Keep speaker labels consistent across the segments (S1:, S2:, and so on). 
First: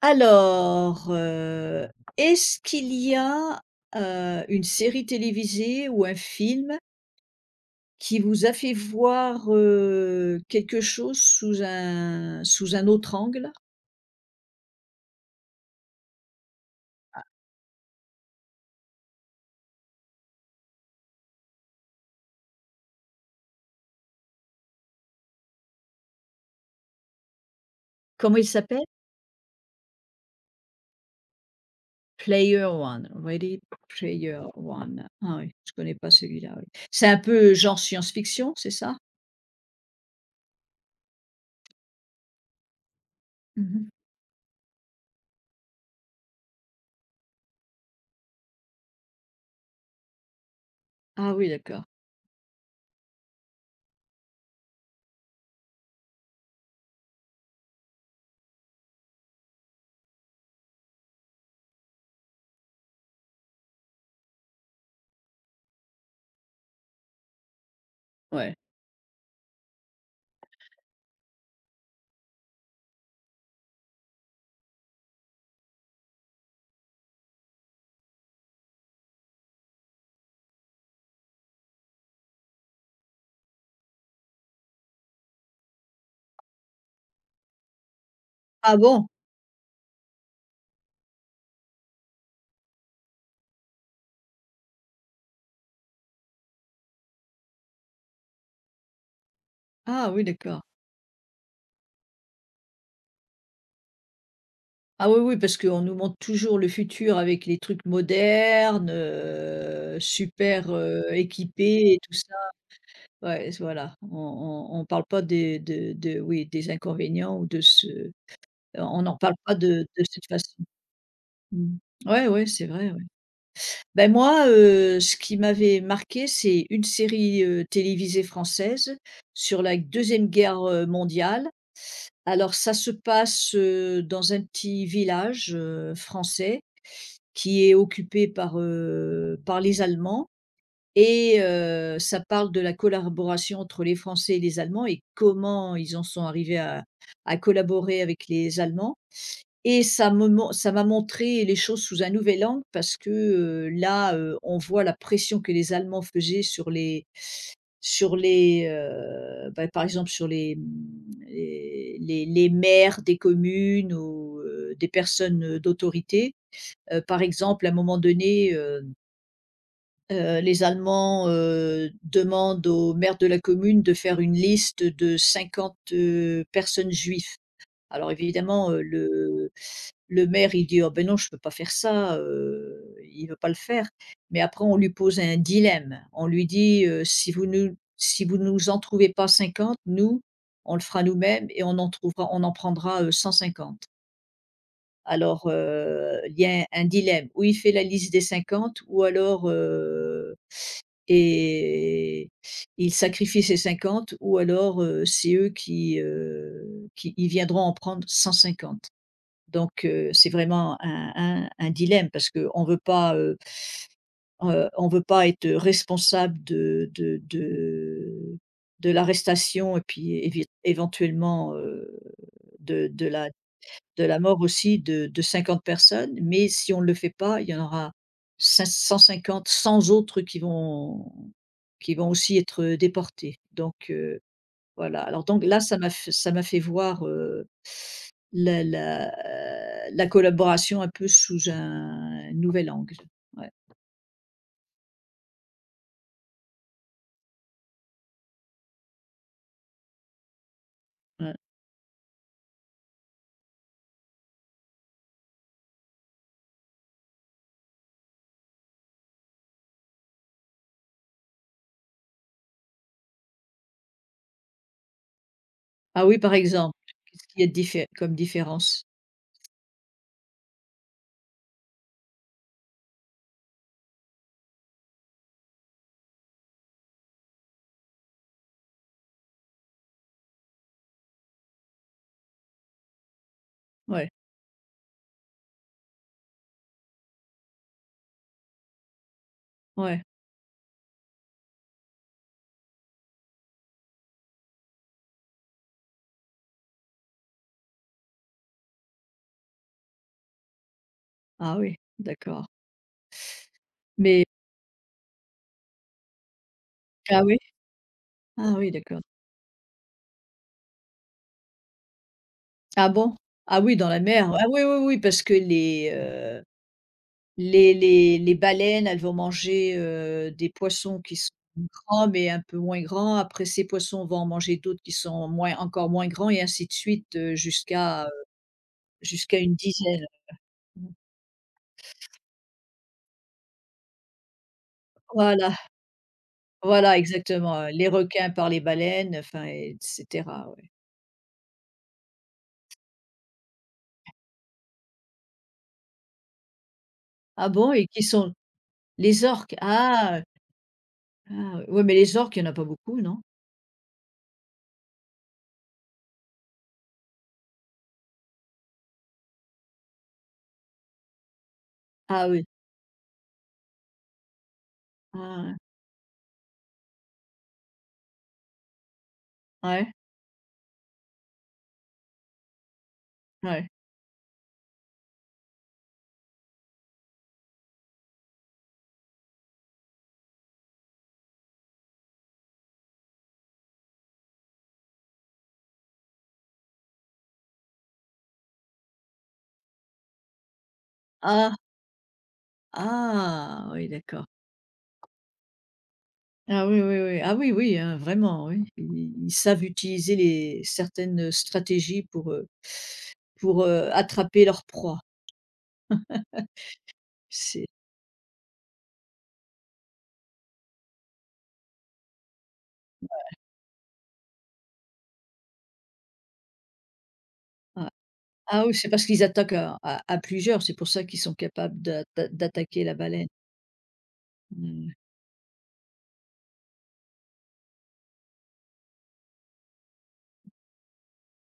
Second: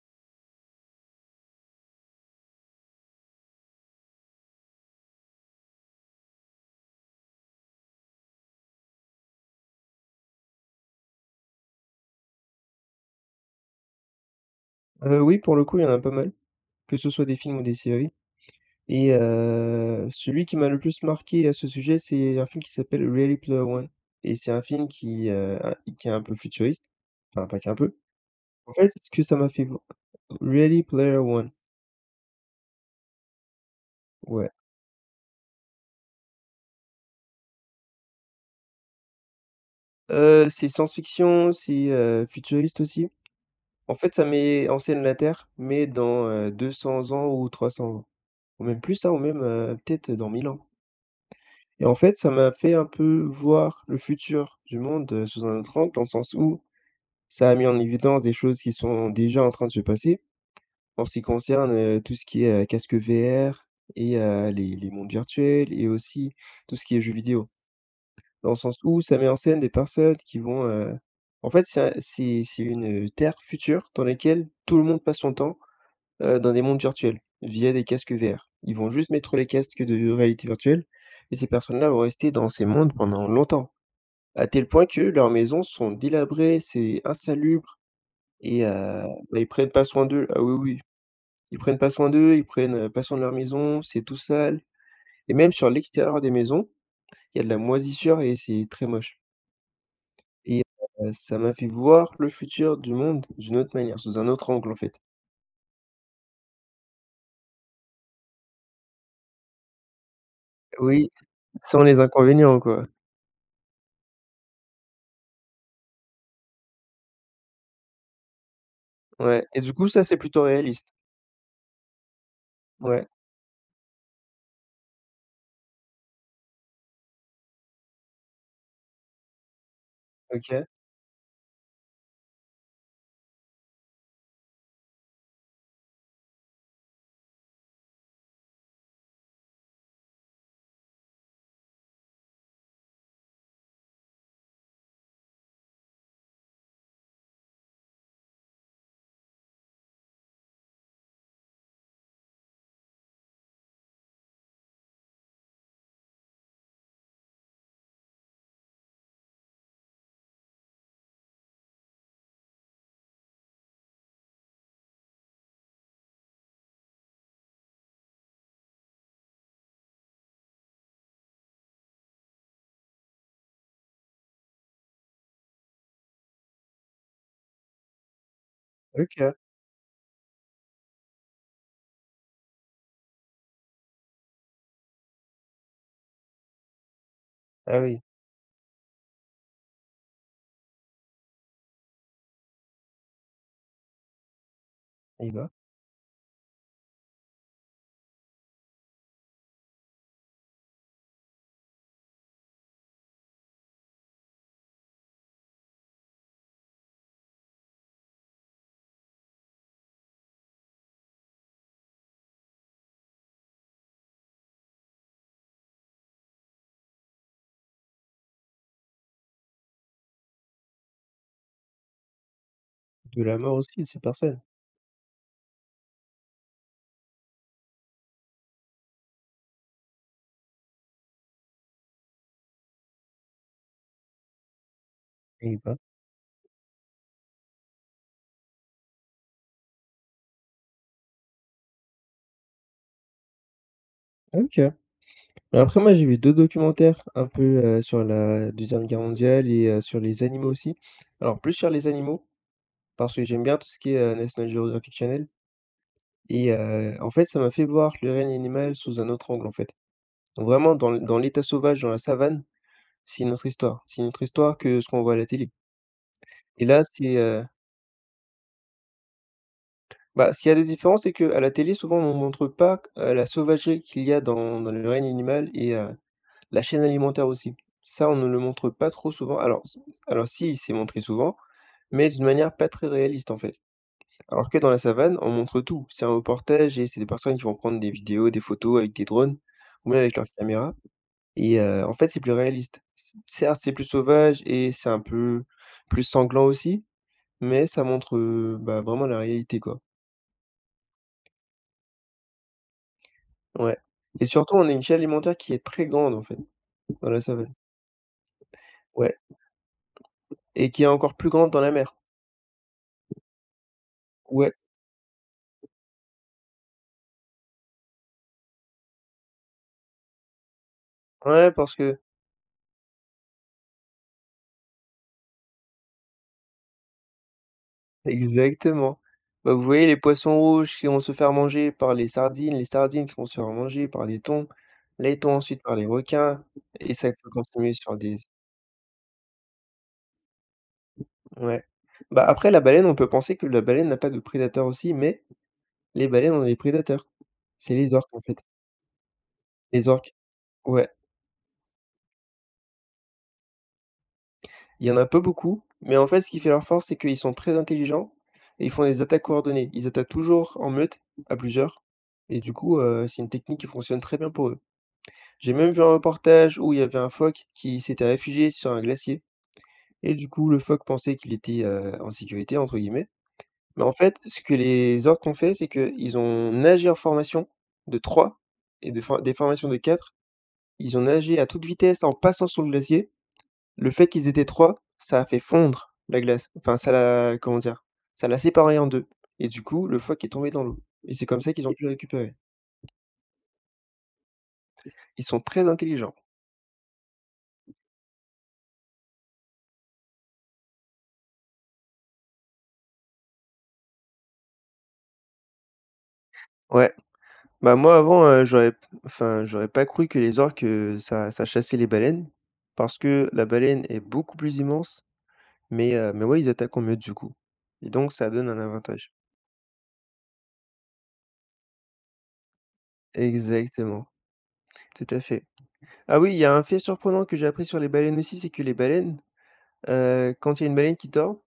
S1: Alors, est-ce qu'il y a, une série télévisée ou un film qui vous a fait voir, quelque chose sous un autre angle?
S2: Oui, pour le coup, il y en a pas mal, que ce soit des films ou des séries et celui qui m'a le plus marqué à ce sujet, c'est un film qui s'appelle Ready Player One et c'est un film qui est un peu futuriste, enfin, pas qu'un peu.
S1: Comment il
S2: En
S1: s'appelle?
S2: fait, ce que ça m'a fait vo Ready Player One,
S1: Player One, Ready Player
S2: ouais.
S1: One. Ah oui, je connais pas celui-là, oui. C'est un peu genre science-fiction, c'est ça?
S2: C'est science-fiction, c'est, futuriste aussi.
S1: Mmh.
S2: En fait, ça met en scène la Terre, mais dans, 200 ans ou 300 ans, ou même plus, hein, ou même, peut-être dans 1000 ans.
S1: Ah oui,
S2: Et
S1: d'accord,
S2: en fait, ça m'a fait un peu voir le futur du monde, sous un autre angle, dans le sens où ça a mis en évidence des choses qui sont déjà en train de se passer en ce qui concerne, tout ce qui est, casque VR et les mondes virtuels et aussi tout ce qui est jeux vidéo. Dans
S1: ouais.
S2: le sens où ça met en scène des personnes en fait, ça c'est une, terre future dans laquelle tout le monde passe son temps dans des mondes virtuels, via des casques VR. Ils vont juste mettre les casques de réalité virtuelle et ces personnes-là vont rester dans ces mondes pendant longtemps. À tel point que leurs maisons sont délabrées, c'est insalubre et
S1: Ah bon?
S2: bah, ils prennent pas soin d'eux. Ah oui, oui, ils prennent pas soin d'eux, ils prennent, pas soin de leur maison, c'est tout sale et même sur l'extérieur des maisons, il y a de la moisissure et c'est très moche
S1: Ah oui,
S2: et
S1: d'accord.
S2: ça m'a fait voir le futur du monde d'une autre manière, sous un autre angle, en fait.
S1: Ah oui, oui, parce qu'on nous montre toujours le futur avec les trucs modernes, super,
S2: Oui, sans
S1: équipés et
S2: les
S1: tout ça.
S2: inconvénients, quoi.
S1: Ouais, voilà, on parle pas des, de oui, des inconvénients ou de ce, on n'en parle
S2: Ouais
S1: pas
S2: et du
S1: de
S2: coup, ça,
S1: de
S2: c'est
S1: cette
S2: plutôt
S1: façon.
S2: réaliste.
S1: Mmh. Ouais, ouais, c'est vrai, ouais.
S2: Ouais,
S1: Ben, moi, ce qui m'avait marqué, c'est une série, télévisée française sur la deuxième guerre,
S2: OK,
S1: mondiale. Alors ça se passe, dans un petit village, français qui est occupée par, les Allemands, et ça parle de la collaboration entre les Français et les Allemands, et comment ils en sont arrivés à collaborer avec les Allemands. Et ça m'a montré les choses sous un nouvel angle parce que, là, on voit la pression que les Allemands faisaient sur les, bah, par exemple, sur les, mmh, les maires des communes ou, des personnes d'autorité. Par exemple, à un moment donné, les Allemands, demandent au maire de la commune de faire une liste de 50, personnes juives. Alors évidemment,
S2: OK.
S1: le maire, il dit: «Oh ben non, je ne peux pas faire ça», il ne veut pas le faire. Mais après on lui pose un dilemme. On lui dit, «Si vous nous
S2: Ah oui,
S1: si vous nous en trouvez pas 50, nous, on le fera nous-mêmes et on en prendra, 150».
S2: eh
S1: Alors,
S2: bah,
S1: il y a un dilemme, ou il fait la liste des 50, ou alors, et il sacrifie ses 50, ou alors, c'est eux qui ils viendront en prendre 150. Donc, c'est vraiment un dilemme, parce qu'on ne veut pas, on veut pas être responsable de l'arrestation et puis évi éventuellement, de de
S2: de
S1: la
S2: la mort aussi de ces
S1: de la
S2: personnes,
S1: mort aussi de 50 personnes, mais si on ne le fait pas, il y en aura 150 100 autres qui vont aussi être déportés. Donc voilà. Alors donc
S2: eh
S1: là,
S2: bah,
S1: ça m'a fait voir, la la la collaboration un peu sous un nouvel angle. Ouais,
S2: OK. Bah, après moi j'ai vu 2 documentaires un peu, sur la deuxième guerre mondiale et sur les animaux aussi.
S1: ouais.
S2: Alors plus sur les animaux, parce que j'aime bien tout ce qui est, National Geographic Channel et en fait ça m'a fait voir le règne animal sous un autre angle en fait. Vraiment dans l'état sauvage, dans la savane, c'est une autre histoire. C'est une autre histoire que ce qu'on voit à la télé
S1: Ah oui, par
S2: et
S1: exemple, qu'est-ce qu'il y a de diffé comme différence?
S2: Bah, ce qu'il y a de différent, c'est qu'à la télé, souvent, on ne montre pas, la sauvagerie qu'il y a dans le règne animal et la chaîne alimentaire aussi. Ça, on ne le montre pas trop souvent. Alors si, c'est montré souvent, mais d'une manière pas très réaliste, en fait.
S1: Ouais,
S2: Alors que dans la savane, on montre tout. C'est un reportage et c'est des personnes qui vont prendre des vidéos, des photos avec des drones ou même
S1: ouais.
S2: avec leur caméra et en fait, c'est plus réaliste. C Certes, c'est plus sauvage et c'est un peu plus sanglant aussi, mais ça montre, bah, vraiment la réalité, quoi.
S1: Ah oui, d'accord.
S2: Ouais et
S1: Mais
S2: surtout, on a une chaîne alimentaire qui est très grande, en fait, dans la
S1: ah oui?
S2: savane.
S1: Ah oui, d'accord.
S2: Ouais et qui est encore plus grande dans la mer.
S1: Ah bon? Ah oui, dans la mer. Ah
S2: Ouais,
S1: oui, oui, oui, parce que les baleines, elles vont manger, des poissons qui sont
S2: ouais, parce que
S1: grands, mais un peu moins grands. Après, ces poissons vont en manger d'autres qui sont moins, encore moins grands, et ainsi de suite,
S2: exactement.
S1: jusqu'à
S2: Bah,
S1: une
S2: vous voyez les
S1: dizaine.
S2: poissons rouges
S1: Mmh.
S2: qui vont se faire manger par les sardines qui vont se faire manger par les thons
S1: Voilà,
S2: ensuite par les requins et
S1: voilà,
S2: ça peut
S1: exactement,
S2: continuer
S1: les
S2: sur des
S1: requins par les baleines, enfin, et cetera, ouais.
S2: ouais. Bah, après la baleine, on peut penser que la baleine n'a pas de prédateurs aussi, mais les baleines ont des prédateurs.
S1: Ah bon,
S2: C'est
S1: et
S2: les
S1: qui
S2: orques, en
S1: sont
S2: fait,
S1: les orques?
S2: les orques.
S1: Ah!
S2: Ouais.
S1: Ah, ouais, mais les orques, il y en a pas beaucoup, non?
S2: Il y en a pas beaucoup, mais en fait, ce qui fait leur force, c'est qu'ils sont très intelligents et ils font des attaques coordonnées. Ils attaquent toujours en meute, à plusieurs,
S1: Ah
S2: et
S1: oui.
S2: du coup, c'est une technique qui fonctionne très bien pour eux.
S1: Ah
S2: J'ai
S1: ouais.
S2: même vu un reportage où il y avait un phoque qui s'était réfugié sur un glacier
S1: Ouais,
S2: et du coup, le phoque pensait qu'il était, «en sécurité» entre guillemets,
S1: ouais.
S2: mais en fait, ce que les orques ont fait, c'est qu'ils ont nagé en formation de 3 et de for des formations de 4. Ils ont nagé à toute vitesse en passant sous le glacier le fait qu'ils étaient 3, ça a fait fondre la glace. Enfin, ça l'a comment dire? Ça l'a séparée en 2. Et du coup, le phoque est tombé dans l'eau et c'est comme ça
S1: Ah!
S2: qu'ils ont pu le récupérer.
S1: Ah! Oui, d'accord.
S2: Ils sont très intelligents.
S1: Ah oui, oui, oui. Ah oui, oui, hein, vraiment, oui. Ils savent utiliser les certaines stratégies pour, attraper leur proie.
S2: Ouais,
S1: C'est
S2: bah, moi avant, j'aurais enfin, j'aurais pas cru que les orques, ça chassait les baleines parce que la baleine est beaucoup plus immense mais ouais, ils attaquent en meute du coup
S1: Ouais.
S2: et donc ça donne un
S1: Ah oui, c'est parce
S2: avantage.
S1: qu'ils attaquent à plusieurs, c'est pour ça qu'ils sont capables d'attaquer la baleine.
S2: Exactement,
S1: Mmh.
S2: tout à fait. Ah oui, il y a un fait surprenant que j'ai appris sur les baleines aussi, c'est que les baleines, quand il y a une baleine qui dort,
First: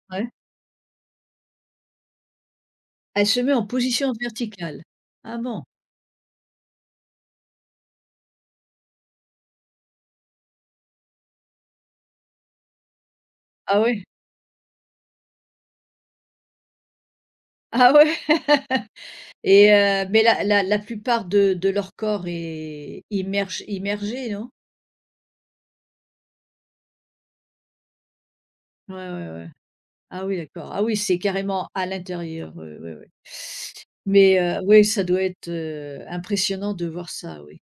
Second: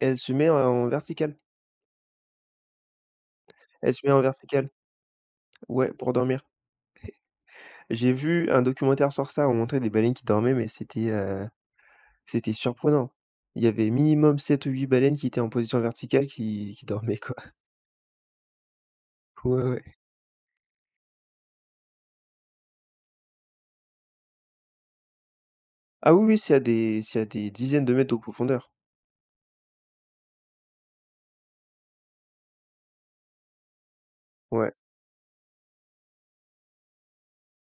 S2: elle
S1: Ouais?
S2: se met en verticale.
S1: Elle se met en
S2: Elle se met
S1: position
S2: en verticale,
S1: verticale. Ah bon?
S2: ouais, pour dormir. J'ai vu un documentaire sur ça, on montrait des baleines qui dormaient, mais c'était surprenant. Il y
S1: Ah
S2: avait
S1: oui.
S2: minimum 7, ou 8 baleines qui étaient en position verticale qui dormaient, quoi.
S1: Ah ouais?
S2: Ouais,
S1: Et
S2: ouais.
S1: mais la plupart de leur corps est immergé, non?
S2: Ah oui, oui, c'est à des dizaines de mètres de profondeur.
S1: Ouais, ouais, ouais. Ah oui, d'accord. Ah oui, c'est carrément à l'intérieur. Oui, oui, oui. Mais
S2: Ouais.
S1: oui, ça doit être, impressionnant de voir ça, oui.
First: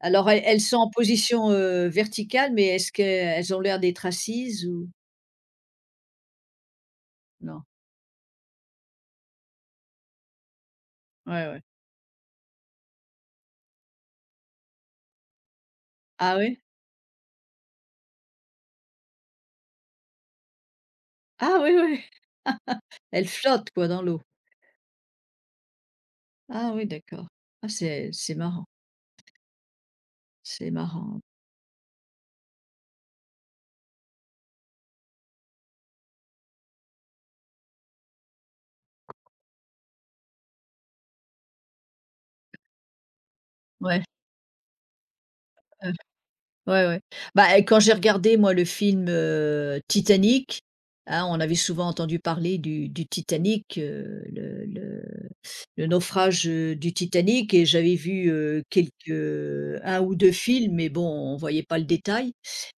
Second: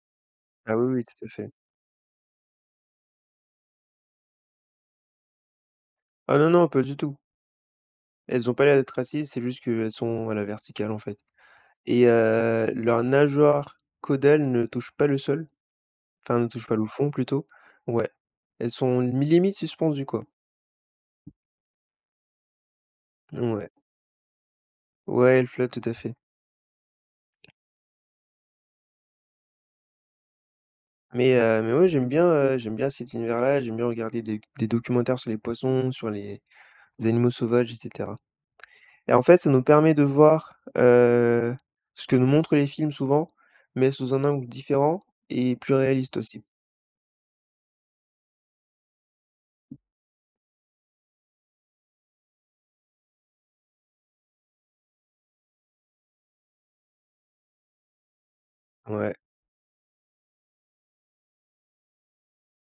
S1: Alors elles
S2: Ah
S1: sont en
S2: oui, oui, tout à fait.
S1: position, verticale, mais est-ce qu'elles ont l'air d'être assises ou
S2: Ah non, non, pas du tout.
S1: non?
S2: Elles ont pas l'air d'être assises, c'est juste qu'elles sont à la verticale, en fait.
S1: Ouais, ouais.
S2: Et leurs nageoires caudales ne touchent pas le sol,
S1: Ah
S2: enfin ne
S1: oui?
S2: touchent pas le fond plutôt. Ouais. Elles sont mi limite suspendues quoi.
S1: Ah oui, oui. Elles
S2: Ouais.
S1: flottent, quoi, dans l'eau.
S2: Ouais, elles flottent tout à fait.
S1: Ah oui, d'accord. Ah, c'est marrant, c'est marrant.
S2: Mais ouais, j'aime bien cet univers-là, j'aime bien regarder des documentaires sur les poissons, sur les animaux sauvages et cetera. Et en fait, ça nous permet de voir, ce que nous montrent les films souvent, mais
S1: Ouais.
S2: sous un angle différent et plus réaliste aussi.
S1: Ouais, ouais. Bah, et quand j'ai regardé moi le film, Titanic, hein, on avait souvent entendu parler du Titanic, le naufrage, du Titanic, et j'avais vu, quelques,
S2: Ouais.
S1: un ou 2 films, mais bon, on voyait pas le détail.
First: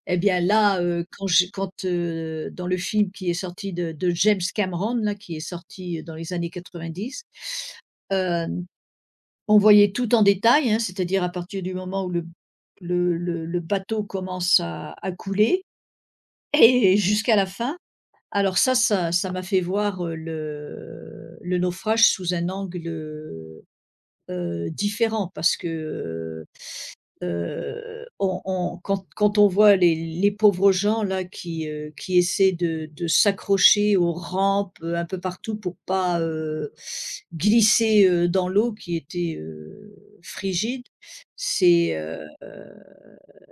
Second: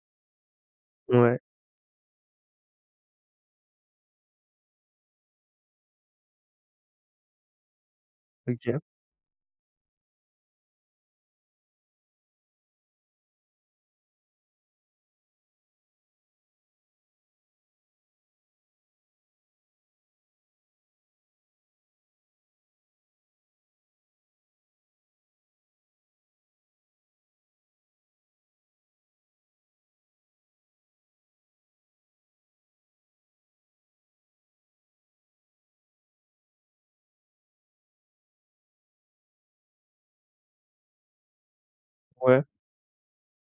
S1: Et bien là,
S2: Ouais.
S1: dans le film qui est sorti de James Cameron là, qui est sorti dans les années 90, hem
S2: OK.
S1: on voyait tout en détail, hein, c'est-à-dire à partir du moment où le bateau commence à couler et jusqu'à la fin. Alors ça m'a fait voir, le naufrage sous un angle, différent parce que, on quand on voit les pauvres gens là qui, essaient de s'accrocher aux rampes, un peu partout pour pas, glisser, dans l'eau qui était, frigide, c'est, heu,
S2: Ouais.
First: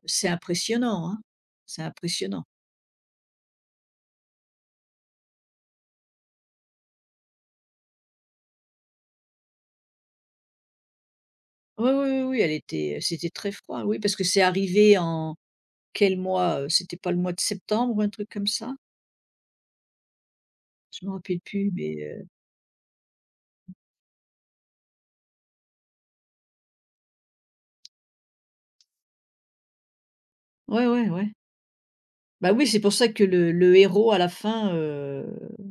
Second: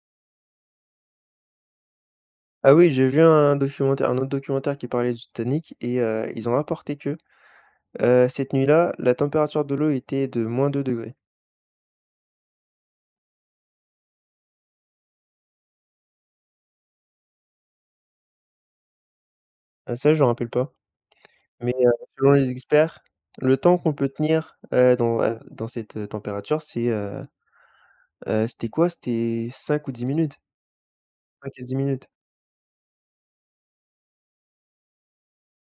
S1: c'est impressionnant, hein. C'est impressionnant.
S2: Ah oui, j'ai vu un autre documentaire qui parlait du Titanic et ils ont rapporté que, cette nuit-là, la température de l'eau était de -2°.
S1: Oui, oui, oui, oui, elle était c'était très froid, oui, parce que c'est arrivé en quel mois? C'était pas le mois de septembre ou un truc comme ça?
S2: Ah ça, je me rappelle pas.
S1: Je me rappelle plus,
S2: Mais heu,
S1: mais,
S2: Selon les experts, le temps qu'on peut tenir, dans cette, température, c'est, c'était quoi? C'était 5 ou 10 minutes,
S1: ouais, ouais, ouais.
S2: 5 à 10 minutes.
S1: Bah oui, c'est pour ça que le héros à la fin,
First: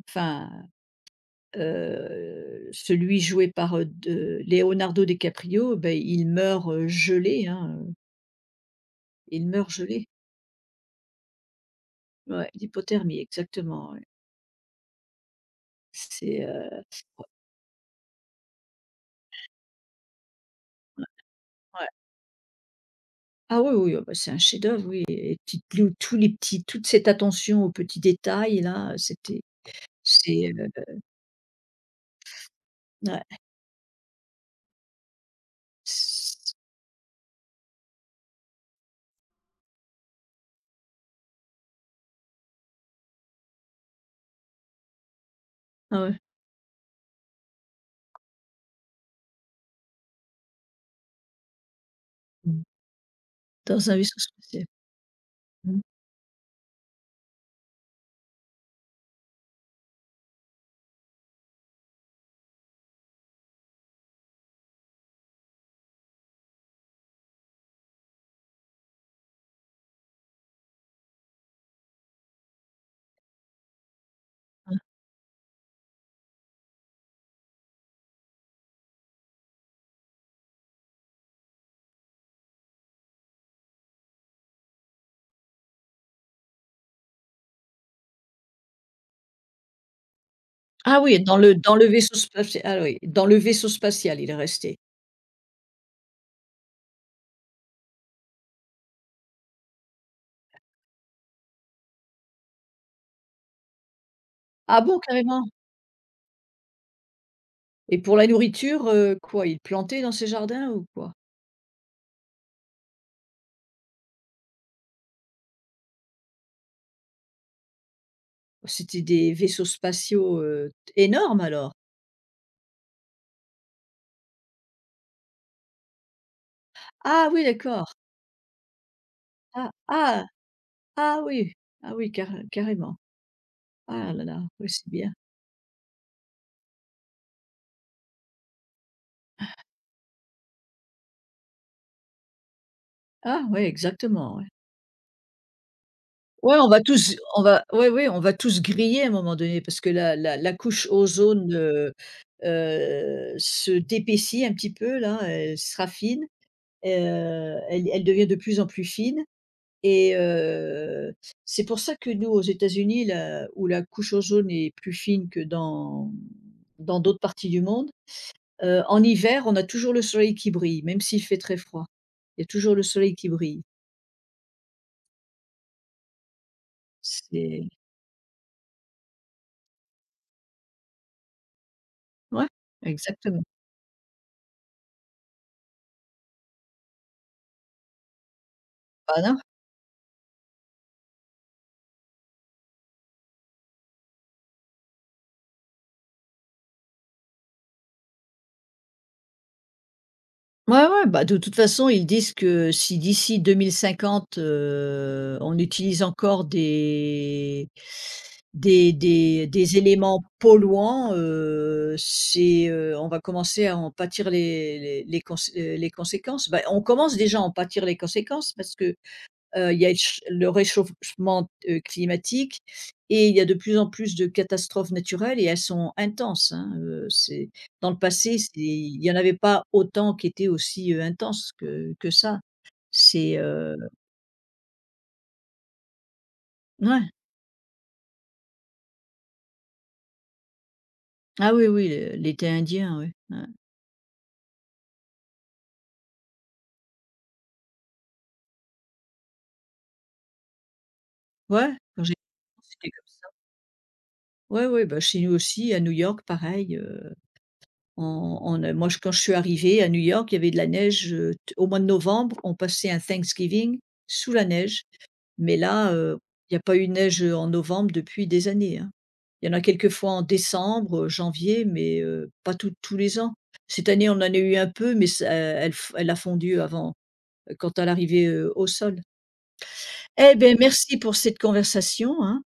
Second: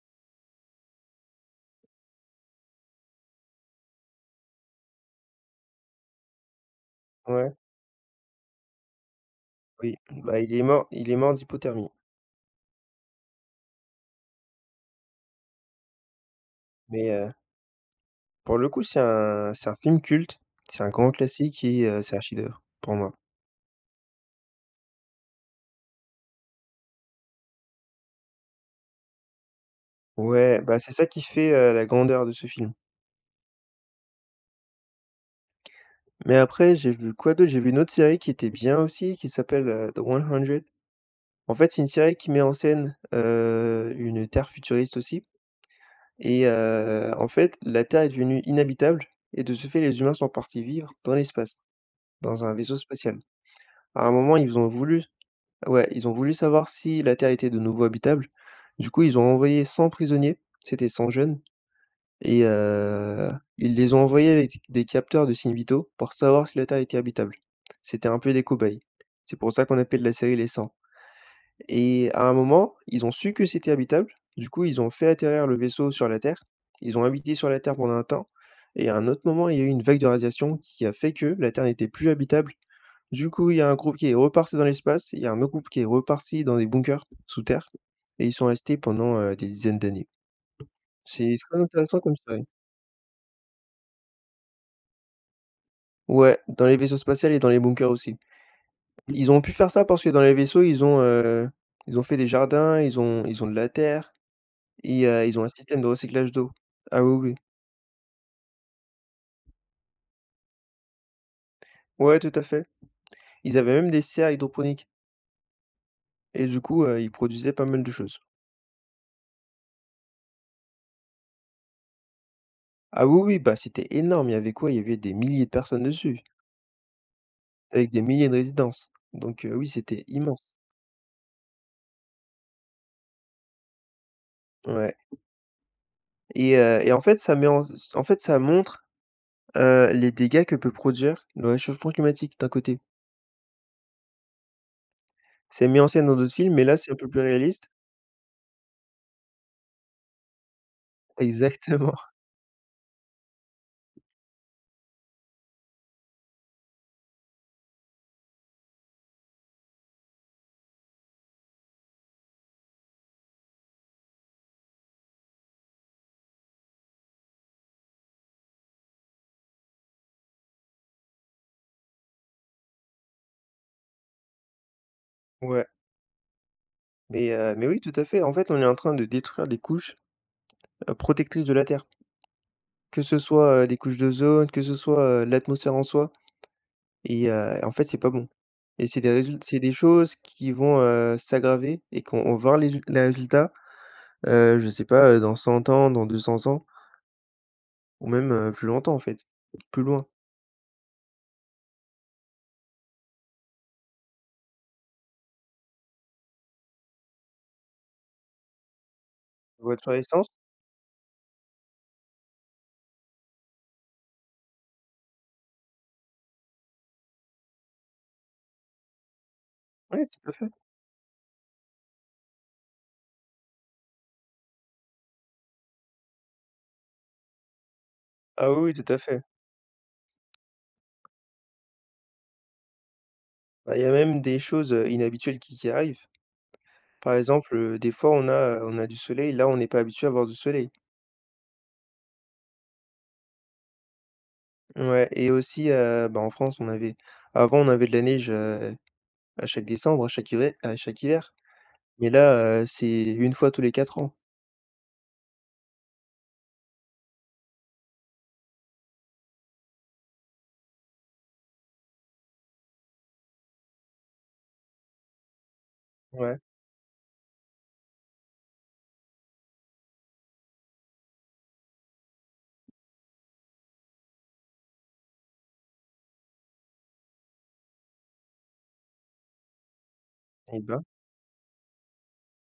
S1: enfin, celui joué par, de Leonardo DiCaprio, ben il meurt, gelé,
S2: Ouais,
S1: hein, il meurt
S2: oui,
S1: gelé.
S2: bah, il est mort d'hypothermie,
S1: Ouais, d'hypothermie, exactement, ouais. C'est, heu,
S2: mais heu Pour le coup, c'est un film culte, c'est un grand classique et
S1: ouais.
S2: c'est un chef-d'œuvre pour moi.
S1: Ah oui, oui, ah bah, c'est un chef-d'œuvre, oui, et puis tous les petits toute cette attention aux petits détails là, c'est,
S2: Ouais, bah, c'est ça qui fait, la grandeur de ce film.
S1: ouais,
S2: Mais
S1: c
S2: après, j'ai vu quoi d'autre? J'ai vu une autre série qui était bien aussi, qui s'appelle, The 100. En fait, c'est une série qui met en scène, une Terre futuriste aussi
S1: ah ouais,
S2: et en fait, la Terre est devenue inhabitable et de ce fait, les humains sont partis vivre dans l'espace, dans un vaisseau spatial.
S1: dans un
S2: À un
S1: vaisseau
S2: moment, ils
S1: spatial.
S2: ont voulu
S1: Mmh.
S2: ouais, ils ont voulu savoir si la Terre était de nouveau habitable. Du coup, ils ont envoyé 100 prisonniers, c'était 100 jeunes, et ils les ont envoyés avec des capteurs de signes vitaux pour savoir si la Terre était habitable. C'était un peu des cobayes. C'est pour ça qu'on appelle la série les 100. Et à un moment, ils ont su que c'était habitable. Du coup, ils ont fait atterrir le vaisseau sur la Terre. Ils ont habité sur la Terre pendant un temps. Et à un autre moment, il y a eu une vague de radiation qui a fait que la Terre n'était plus habitable. Du coup, il y a un groupe qui est reparti dans l'espace, il y a un autre groupe qui est reparti dans des bunkers sous terre, et ils sont restés pendant des dizaines d'années.
S1: Ah oui,
S2: C'est
S1: dans le
S2: très
S1: dans le
S2: intéressant comme
S1: vaisseau
S2: ça.
S1: spatial, ah oui, dans le vaisseau spatial, il est resté.
S2: Ouais, dans les vaisseaux spatials et dans les bunkers aussi. Ils ont pu faire ça parce que dans les vaisseaux, ils ont fait des jardins, ils ont de la terre.
S1: Ah bon,
S2: Et ils
S1: carrément?
S2: ont un système de recyclage d'eau. Ah oui, oui.
S1: Et pour la nourriture, quoi, il plantait dans ses jardins, ou quoi?
S2: Ouais, tout à fait. Ils avaient même des serres hydroponiques et du coup, ils produisaient pas mal de choses.
S1: C'était des vaisseaux spatiaux, énormes alors?
S2: Ah oui, oui, bah, c'était énorme. Il y avait quoi? Il y avait des milliers de personnes dessus,
S1: Ah oui,
S2: avec
S1: d'accord.
S2: des milliers de résidences. Donc oui,
S1: Ah,
S2: c'était
S1: ah!
S2: immense.
S1: Ah oui! Ah oui, carrément. Ah là là, oui, c'est
S2: Ouais
S1: bien.
S2: et en fait, ça met en en fait, ça montre, les dégâts que peut produire le réchauffement climatique, d'un côté.
S1: Ah oui, exactement, ouais.
S2: C'est mis en scène dans d'autres films,
S1: Ouais,
S2: mais
S1: on
S2: là,
S1: va
S2: c'est un peu
S1: tous
S2: plus
S1: on va
S2: réaliste.
S1: ouais, ouais, on va tous griller à un moment donné parce que la couche ozone,
S2: Exactement.
S1: se d'épaissit un petit peu là, elle se raffine. Elle devient de plus en plus fine, et c'est pour ça que nous, aux États-Unis, la où la couche ozone est plus fine que dans d'autres parties du monde, en hiver, on a toujours le soleil qui brille, même s'il fait très froid. Il y a toujours le soleil qui brille.
S2: Ouais, mais
S1: C'est
S2: oui, tout à fait. En fait, on est en train de détruire les couches, protectrices de la Terre.
S1: Ouais,
S2: Que ce
S1: exactement.
S2: soit, des couches d'ozone, que ce soit, l'atmosphère en soi et en fait, c'est pas bon et c'est des résul
S1: Bah,
S2: c'est des choses qui vont, s'aggraver et qu'on on va voir les résultats. Je sais pas, dans 100 ans, dans 200 ans ou même, plus longtemps en fait, plus loin.
S1: ouais, ouais, bah, de toute façon, ils disent que si d'ici 2050, on utilise encore des
S2: Voiture à
S1: éléments
S2: essence?
S1: polluants, c'est, on va commencer à en pâtir les conséquences. Bah, on commence déjà à en pâtir les conséquences, parce que il y a
S2: Ouais, tout à fait.
S1: le réchauffement, climatique, et il y a de plus en plus de catastrophes naturelles, et elles sont intenses, hein, c'est dans le passé, c'est
S2: Ah oui, oui, tout à
S1: il y en
S2: fait.
S1: avait pas autant qui étaient aussi, intenses que ça. C'est,
S2: Bah,
S1: heu
S2: il y a même des choses, inhabituelles qui arrivent.
S1: ouais.
S2: Par exemple, des fois on a du soleil, là on n'est pas habitué à avoir du soleil.
S1: Ah oui, oui, le l'été indien, ouais, ouais.
S2: Ouais et aussi, bah, en France on avait avant on avait de la neige, à chaque décembre, à chaque hiver.
S1: Ouais, quand
S2: Mais
S1: j'étais
S2: là,
S1: c'était
S2: c'est
S1: comme ça.
S2: une fois tous les 4 ans.
S1: Ouais, ouais, bah, chez nous aussi, à New York, pareil, on a moi, j quand je suis arrivée à New York, il y avait de la neige, t au mois de novembre, on passait un Thanksgiving sous la neige. Mais là,
S2: Ouais
S1: il n'y a pas eu de neige en novembre depuis des années, hein. Il y en a quelques fois en décembre, janvier, mais pas tous les ans. Cette année, on en a eu un peu, mais ça elle f elle a fondu avant, quand elle arrivait, au sol. Eh bien,
S2: et bah,
S1: merci pour cette conversation, hein.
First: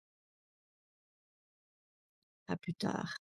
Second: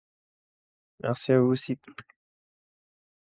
S2: merci à vous aussi.
S1: À plus tard.